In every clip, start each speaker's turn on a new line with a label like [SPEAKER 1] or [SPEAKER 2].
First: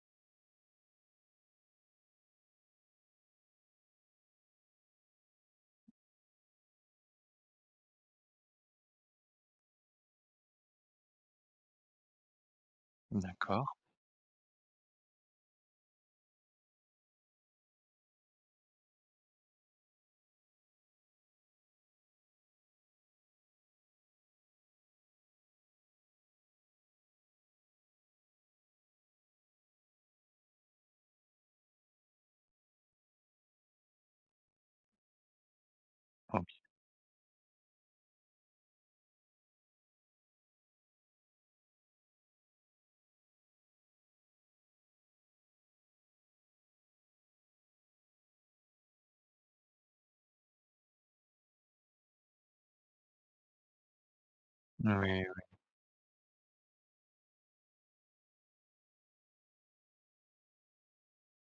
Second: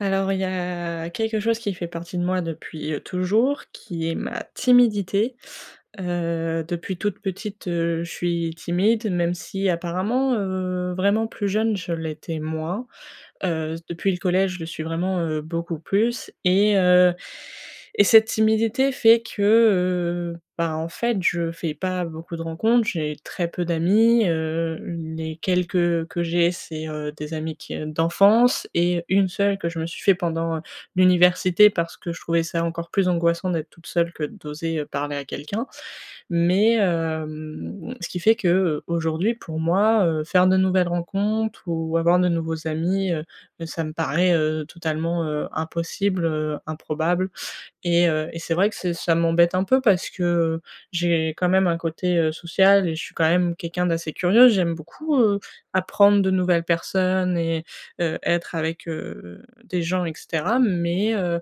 [SPEAKER 1] Alors, il y a quelque chose qui fait partie de moi depuis, toujours, qui est ma timidité. Depuis toute petite, je suis timide, même si apparemment, vraiment plus jeune, je l'étais moins.
[SPEAKER 2] D'accord.
[SPEAKER 1] Depuis le collège, je le suis vraiment, beaucoup plus et cette timidité fait que, bah, en fait, je fais pas beaucoup de rencontres, j'ai très peu d'amis, les quelques que j'ai, c'est, des amis qui, d'enfance et une seule que je me suis fait pendant, l'université parce que je trouvais ça encore plus angoissant d'être toute seule que d'oser, parler à quelqu'un.
[SPEAKER 2] Oh oui.
[SPEAKER 1] Ce qui fait que, aujourd'hui pour moi, faire de nouvelles rencontres ou avoir de nouveaux amis, ça me paraît, totalement, impossible, improbable et c'est vrai que c'est ça m'embête un peu parce que, j'ai quand même un côté, social et je suis quand même quelqu'un d'assez curieux. J'aime
[SPEAKER 2] Oui,
[SPEAKER 1] beaucoup,
[SPEAKER 2] oui.
[SPEAKER 1] apprendre de nouvelles personnes et être avec, des gens et cetera mais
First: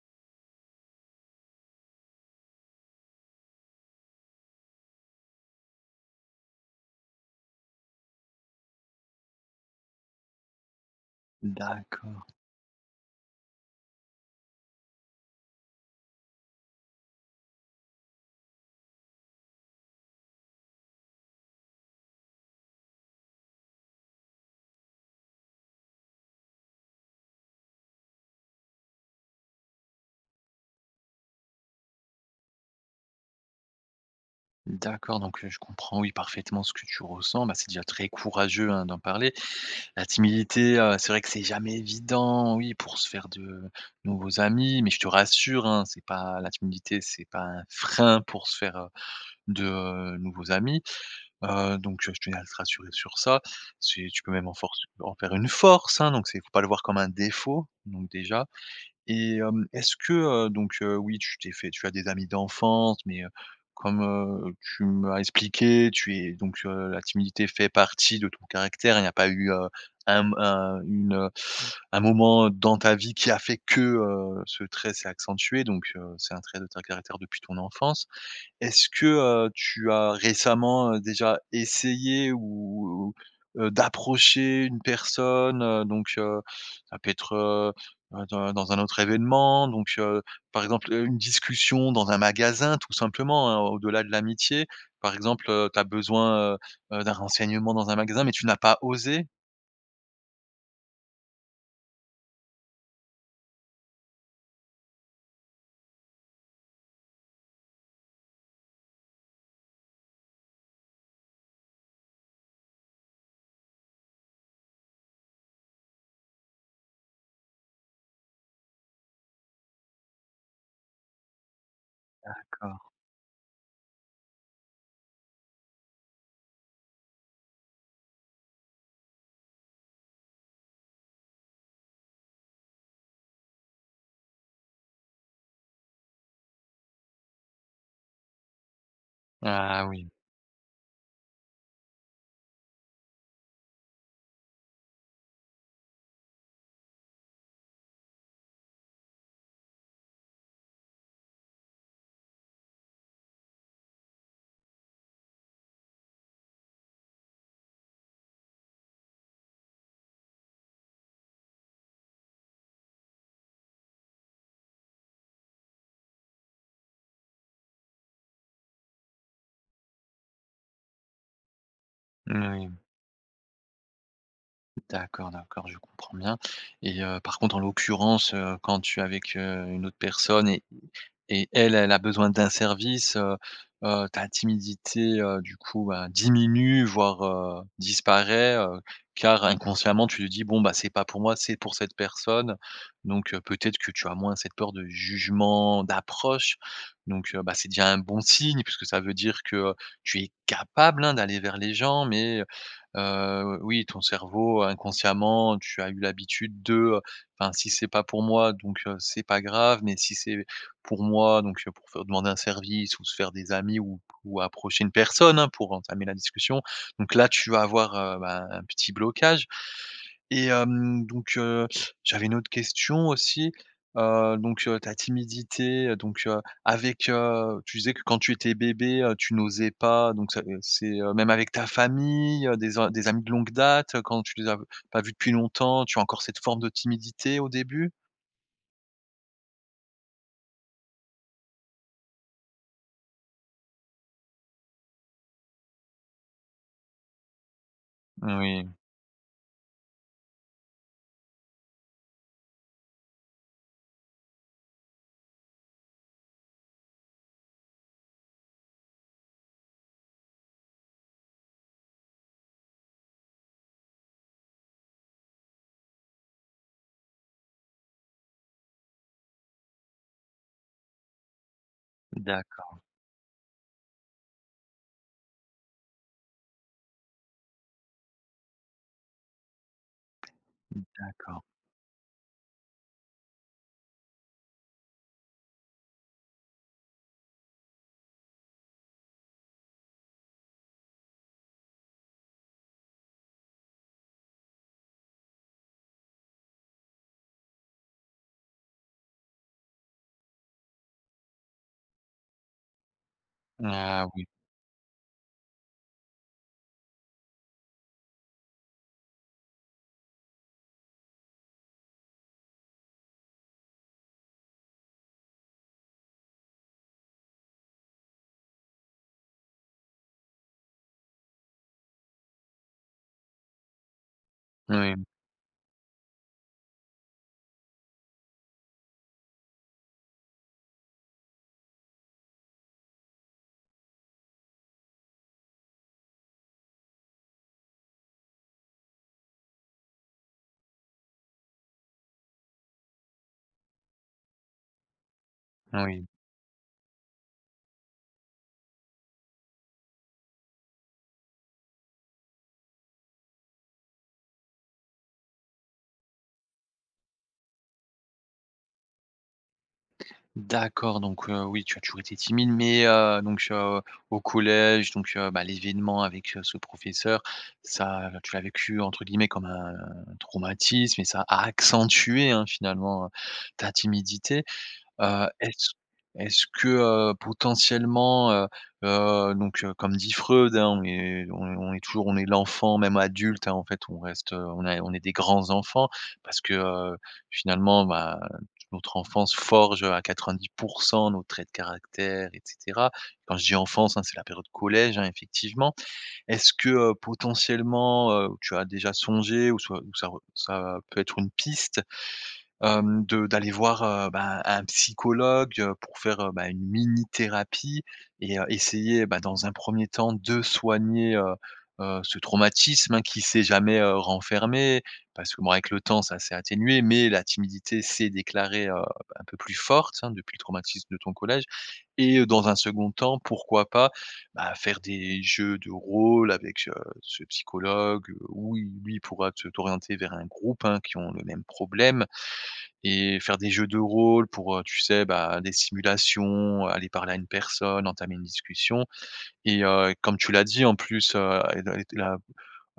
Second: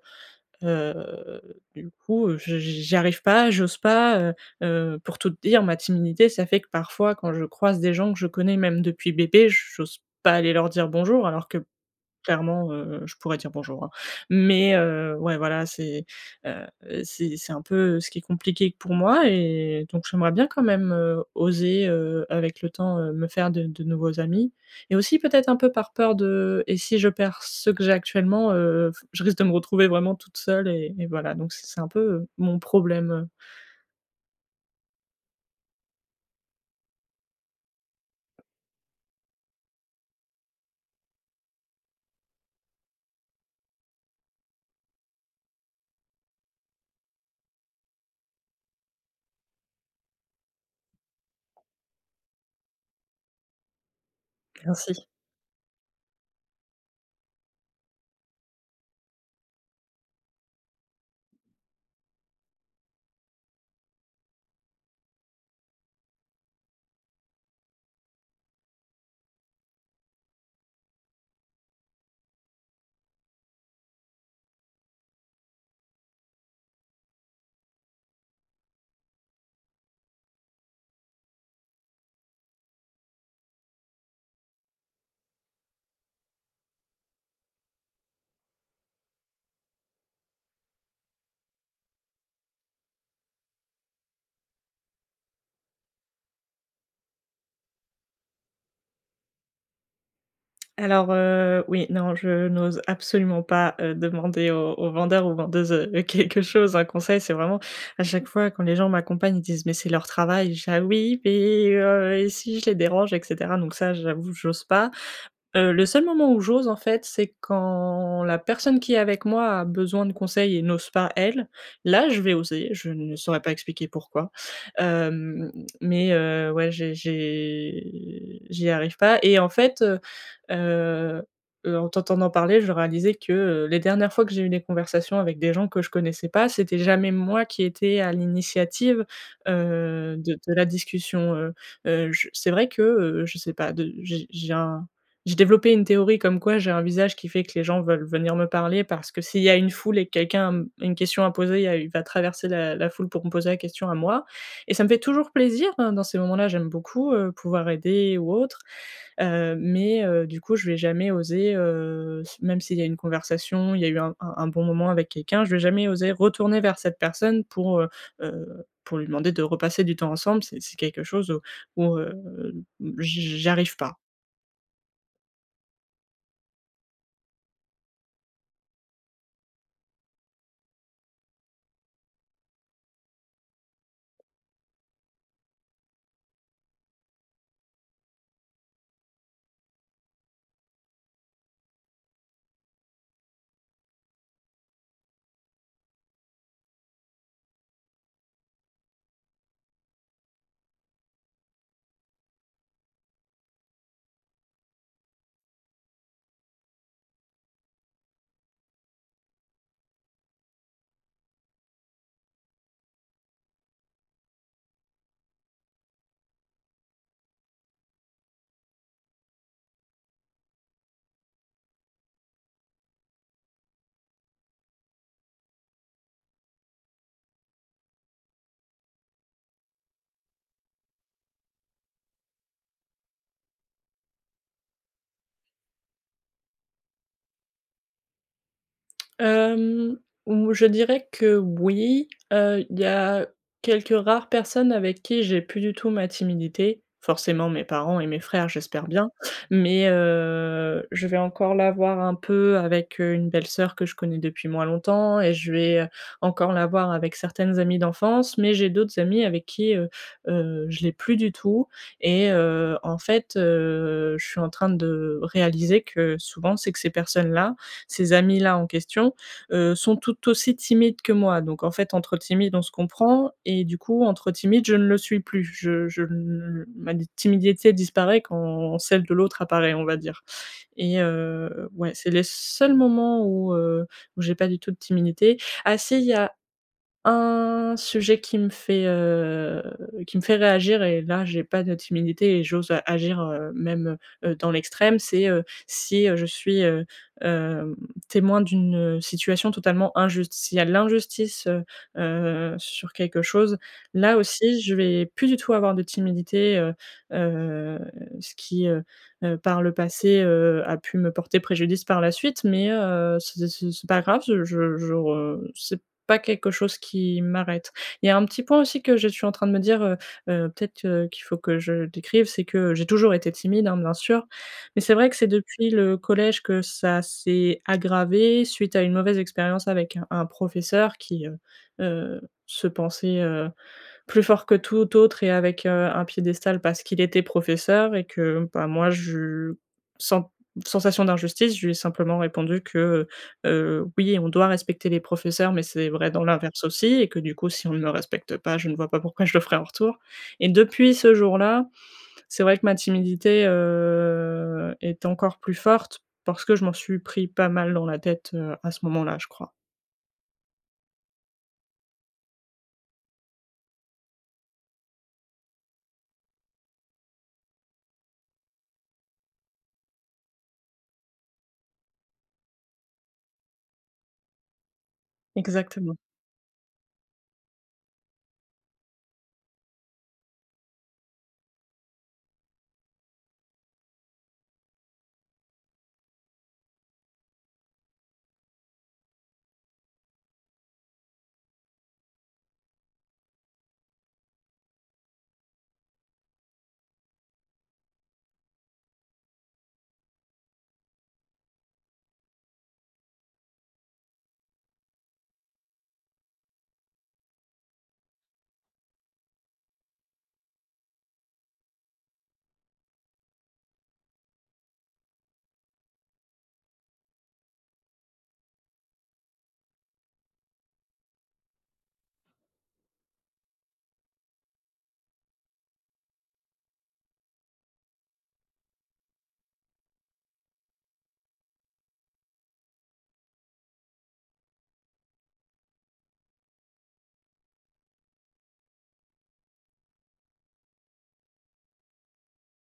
[SPEAKER 1] Heu, du coup, je j'y arrive pas, j'ose pas, pour tout te dire, ma timidité, ça fait que parfois, quand je croise des gens que je connais, même depuis bébé, j'ose pas aller leur dire bonjour alors que
[SPEAKER 2] D'accord,
[SPEAKER 1] clairement, je pourrais dire «bonjour», hein. Ouais, voilà, heu, c'est un peu ce qui est compliqué pour moi et donc j'aimerais bien quand même, oser, avec le temps, me faire de nouveaux amis et aussi peut-être un peu par peur de et si je perds ceux que j'ai actuellement, f je risque de me retrouver vraiment toute seule et voilà, donc c'est un peu, mon problème,
[SPEAKER 2] d'accord, donc je comprends, oui, parfaitement ce que tu ressens. Bah, c'est déjà très courageux, hein, d'en parler. La timidité, c'est vrai que c'est jamais évident, oui, pour se faire de nouveaux amis, mais je te rassure, hein, c'est pas la timidité, c'est pas un frein pour se faire, de, nouveaux amis. Donc je tenais à te rassurer sur ça. C'est tu peux même en force
[SPEAKER 1] merci.
[SPEAKER 2] en faire une force, hein, donc c'est faut pas le voir comme un défaut, donc déjà. Et est-ce que, donc, oui, tu t'es fait tu as des amis d'enfance, mais, comme, tu m'as expliqué, tu es donc, la timidité fait partie de ton caractère. Il n'y a pas eu, un un une, heu, un moment dans ta vie qui a fait que, ce trait s'est accentué, donc, c'est un trait de ton caractère depuis ton enfance. Est-ce que, tu as récemment, déjà essayé ou, d'approcher une personne, donc, ça peut être, dans un autre événement, donc, par exemple, une discussion dans un magasin tout simplement, hein, au-delà de l'amitié. Par exemple, tu as besoin, d'un renseignement dans un magasin, mais tu n'as pas osé?
[SPEAKER 1] Alors, oui, non, je n'ose absolument pas, demander aux vendeurs ou vendeuses, quelque chose, un conseil. C'est vraiment à chaque fois quand les gens m'accompagnent, ils disent: «Mais c'est leur travail». Je dis: «Ah oui, mais et si je les dérange?» et cetera. Donc ça, j'avoue, j'ose pas. Le seul moment où j'ose, en fait, c'est quand la personne qui est avec moi a besoin de conseils et n'ose pas elle. Là, je vais oser, je
[SPEAKER 2] D'accord.
[SPEAKER 1] ne saurais pas expliquer pourquoi. Hem, mais ouais, j'y arrive pas et en fait, Heu en t'entendant parler, je réalisais que, les dernières fois que j'ai eu des conversations avec des gens que je connaissais pas, c'était jamais moi qui étais à l'initiative,
[SPEAKER 2] Ah oui,
[SPEAKER 1] de la discussion, je c'est vrai que, je sais pas, de j'ai un j'ai développé une théorie comme quoi j'ai un visage qui fait que les gens veulent venir me parler parce que s'il y a une foule et que quelqu'un a m une question à poser, il y a il va traverser la foule pour me poser la question à moi et ça me fait toujours plaisir, hein, dans ces moments-là, j'aime beaucoup, pouvoir aider ou autre. Mais du coup, je vais jamais oser, s même s'il y a une conversation, il y a eu un bon moment avec quelqu'un, je vais jamais oser retourner vers cette personne pour lui demander de repasser du temps ensemble. C'est quelque chose où où,
[SPEAKER 2] oui,
[SPEAKER 1] j'arrive pas.
[SPEAKER 2] d'accord, d'accord, je comprends bien et par contre, en l'occurrence, quand tu es avec, une autre personne et elle, elle a besoin d'un service, ta timidité, du coup, bah, diminue, voire, disparaît, car inconsciemment tu te dis: «Bon, bah, c'est pas pour moi, c'est pour cette personne». Donc peut-être que tu as moins cette peur de jugement, d'approche. Donc bah, c'est déjà un bon signe puisque ça veut dire que, tu es capable, hein, d'aller vers les gens mais oui, ton cerveau inconsciemment, tu as eu l'habitude de, «Enfin, si c'est pas pour moi, donc c'est pas grave, mais si c'est pour moi, donc pour faire demander un service ou se faire des amis ou approcher une personne, hein, pour entamer la discussion. Donc là, tu vas avoir, bah, un petit blocage et donc j'avais une autre question aussi, donc ta timidité, donc avec, tu disais que quand tu étais bébé, tu n'osais pas, donc ça, c'est, même avec ta famille, des amis de longue date, quand tu les as pas vus depuis longtemps, tu as encore cette forme de timidité au début?
[SPEAKER 1] Hem, ou je dirais que oui, il y a quelques rares personnes avec qui j'ai plus du tout ma timidité. Forcément mes parents et mes frères,
[SPEAKER 2] Oui,
[SPEAKER 1] j'espère bien, mais je vais encore l'avoir un peu avec, une belle-sœur que je connais depuis moins longtemps et je vais, encore l'avoir avec certaines amies d'enfance, mais j'ai d'autres amies avec qui, je l'ai plus du tout et en fait, je suis en train de réaliser que souvent c'est que ces personnes-là, ces amis-là en question sont tout aussi timides que moi. Donc en fait, entre
[SPEAKER 2] d'acc
[SPEAKER 1] timides, on se comprend et du coup, entre timides, je ne le suis plus. Je ne Ma timidité disparaît quand celle de l'autre apparaît, on va dire.
[SPEAKER 2] d'accord.
[SPEAKER 1] Ouais, c'est les seuls moments où, où j'ai pas du tout de timidité. Ah si, il y a un sujet qui me fait réagir et là j'ai pas de timidité et j'ose a agir, même, dans l'extrême, c'est, si, je suis, hem, témoin d'une situation totalement injuste. S'il y a de l'injustice, sur quelque chose,
[SPEAKER 2] Ah
[SPEAKER 1] là
[SPEAKER 2] oui,
[SPEAKER 1] aussi je vais plus du tout avoir de timidité, heu, ce qui, par le passé, a pu me porter préjudice par la suite mais c'est pas grave, je re c'est pas quelque chose qui m'arrête. Il y a un petit point aussi que je suis en train de me dire, peut-être, qu'il faut que je décrive, c'est que j'ai toujours été timide, hein, bien sûr, mais
[SPEAKER 2] oui.
[SPEAKER 1] c'est vrai que c'est depuis le collège que ça s'est aggravé suite à une mauvaise expérience avec un professeur qui, heu, se pensait, plus fort que tout autre et avec, un piédestal parce qu'il était professeur et que, bah, moi je sans sensation d'injustice, je lui ai simplement répondu que, heu oui, on doit respecter les professeurs, mais c'est
[SPEAKER 2] Oui.
[SPEAKER 1] vrai dans l'inverse aussi et que du coup, si on ne le respecte pas, je ne vois pas pourquoi je le ferais en retour. Et depuis ce jour-là, c'est vrai que ma timidité, est encore plus forte parce que je m'en suis pris pas mal dans la tête, à ce moment-là, je crois.
[SPEAKER 2] D'accord, donc oui, tu as toujours été timide, mais donc au collège, donc bah, l'événement avec, ce professeur, ça tu l'as vécu entre guillemets comme un traumatisme et ça a accentué, hein, finalement, ta timidité. Heu, est-ce
[SPEAKER 1] Exactement.
[SPEAKER 2] est-ce que, potentiellement, donc comme dit Freud, hein, on est toujours on est l'enfant, même adulte, hein, en fait, on reste, on est des grands enfants parce que, finalement, bah, notre enfance forge, à 90 nos traits de caractère et cetera. Quand je dis enfance, hein, c'est la période collège, hein, effectivement. Est-ce que, potentiellement, tu as déjà songé ou soit ou ça peut être une piste, de d'aller voir, ben, un psychologue, pour faire, bah, une mini thérapie et essayer, bah, dans un premier temps de soigner, ce traumatisme, hein, qui s'est jamais, renfermé. Parce que bon, avec le temps, ça s'est atténué, mais la timidité s'est déclarée, un peu plus forte, hein, depuis le traumatisme de ton collège et dans un second temps, pourquoi pas, bah, faire des jeux de rôle avec, ce psychologue, où il lui pourra te t'orienter vers un groupe, hein, qui ont le même problème et faire des jeux de rôle pour, tu sais, bah, des simulations, aller parler à une personne, entamer une discussion et comme tu l'as dit en plus, et la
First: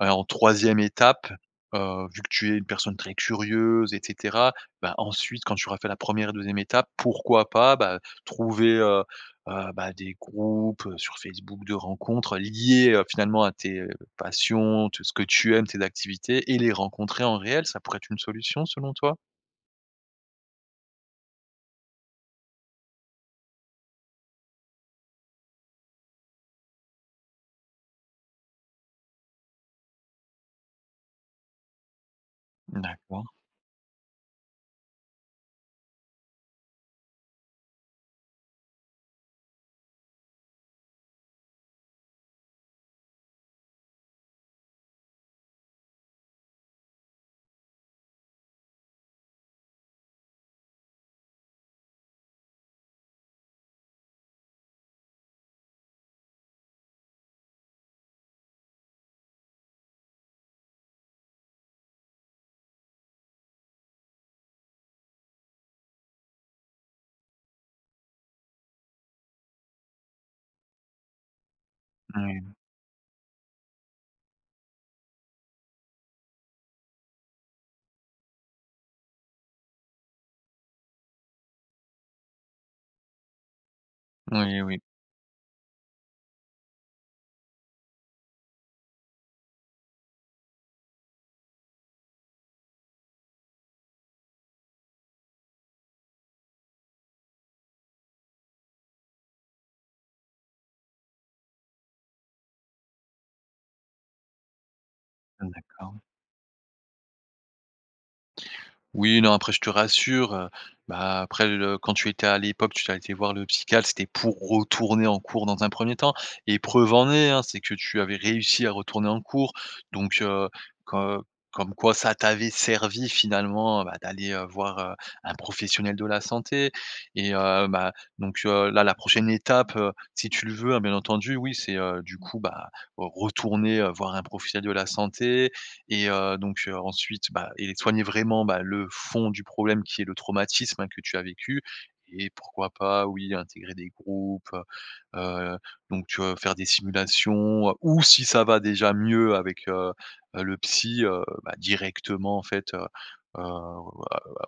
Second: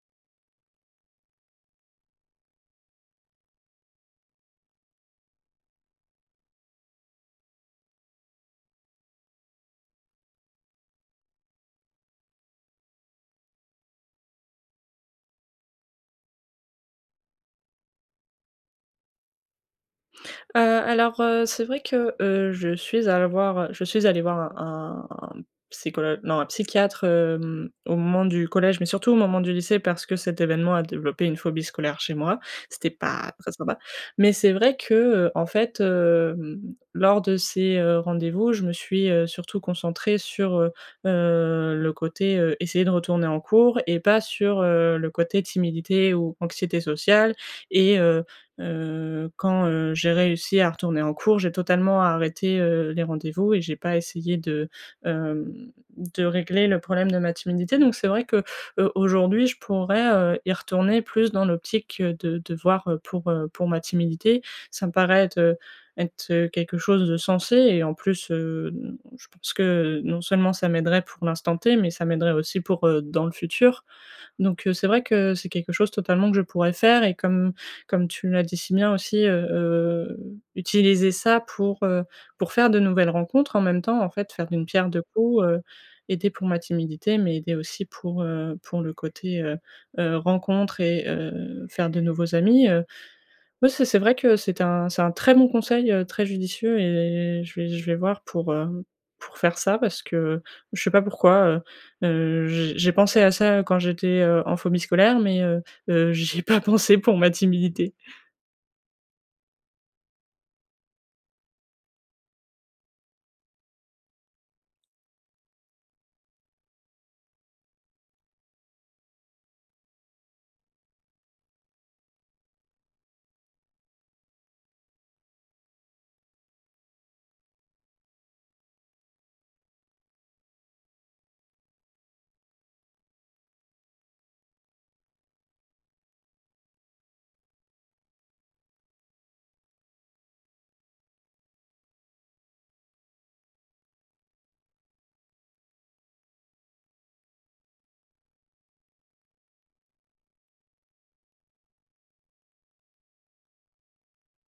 [SPEAKER 2] en troisième étape, vu que tu es une personne très curieuse et cetera, bah, ensuite quand tu auras fait la première re et 2e étape, pourquoi pas, bah, trouver, bah, des groupes, sur Facebook de rencontres liés finalement à tes, passions, tout ce que tu aimes, tes activités et les rencontrer en réel, ça pourrait être une solution selon toi?
[SPEAKER 1] Alors, c'est vrai que, je suis allée voir un psychologue non, un psychiatre, au moment du collège, mais surtout au moment du lycée parce que cet événement a développé une phobie scolaire chez moi. C'était
[SPEAKER 2] D'accord.
[SPEAKER 1] pas très sympa, mais c'est vrai que, en fait, lors de ces, rendez-vous, je me suis, surtout concentrée sur, le côté, essayer de retourner en cours et pas sur, le côté timidité ou anxiété sociale et quand, j'ai réussi à retourner en cours, j'ai totalement arrêté, les rendez-vous et j'ai pas essayé de, hem, de régler le problème de ma timidité. Donc c'est vrai que, aujourd'hui, je pourrais, y retourner plus dans l'optique, de voir, pour ma timidité. Ça me paraît être, quelque chose de sensé et en plus, je pense que non seulement ça m'aiderait pour l'instant T, mais ça m'aiderait
[SPEAKER 2] Oui,
[SPEAKER 1] aussi pour, dans le futur. Donc, c'est vrai que c'est quelque chose totalement que je pourrais faire et comme tu l'as dit si bien aussi, utiliser ça pour faire de nouvelles rencontres en même temps, en fait, faire
[SPEAKER 2] oui,
[SPEAKER 1] d'une
[SPEAKER 2] oui,
[SPEAKER 1] pierre deux coups, aider pour ma timidité, mais aider aussi pour le côté, rencontre et faire de nouveaux amis, oui, c'est vrai que c'est un très bon conseil, très judicieux et je vais voir pour, pour faire ça parce que je sais pas pourquoi, j'ai pensé à ça quand j'étais, en phobie scolaire mais heu
[SPEAKER 2] d'accord.
[SPEAKER 1] heu, j'y ai pas pensé pour ma timidité.
[SPEAKER 2] Oui, non, après, je te rassure, bah, après le quand tu étais à l'époque, tu as été voir le psychiatre, c'était pour retourner en cours dans un premier temps et preuve en est, hein, c'est que tu avais réussi à retourner en cours donc co comme quoi ça t'avait servi finalement, bah, d'aller, voir, un professionnel de la santé et bah, donc là, la prochaine étape, si tu le veux, hein, bien entendu, oui, c'est, du coup, bah, retourner, voir un professionnel de la santé et donc ensuite, bah et soigner vraiment, bah, le fond du problème qui est le traumatisme, hein, que tu as vécu et pourquoi pas, oui, intégrer des groupes, heu heu, donc faire des simulations, ou si ça va déjà mieux avec, le psy, bah, directement en fait, heu,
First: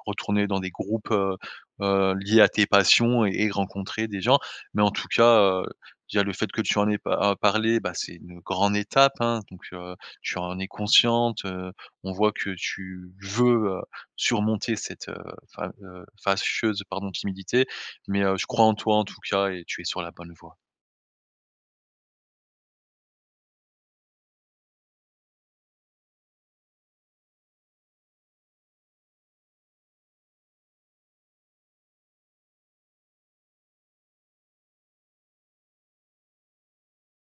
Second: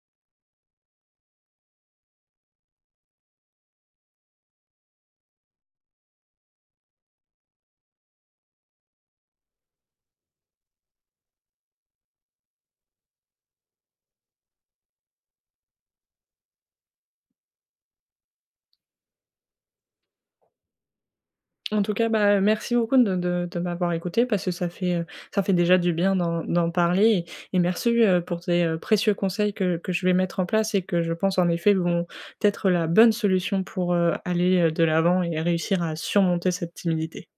[SPEAKER 2] retourner dans des groupes, liés à tes passions et rencontrer des gens. Mais en tout cas, déjà le fait que tu en aies pa parlé, bah, c'est une grande étape, hein, donc tu en es consciente, on voit que tu veux, heu, surmonter cette, fa fâcheuse, pardon, timidité mais je crois en toi en tout cas et tu es sur la bonne voie.
[SPEAKER 1] En tout cas, bah, merci beaucoup de m'avoir écouté parce que ça fait déjà du bien d'en parler et merci, pour tes, précieux conseils que je vais mettre en place et que je pense en effet vont être la bonne solution pour, aller, de l'avant et réussir à surmonter cette timidité.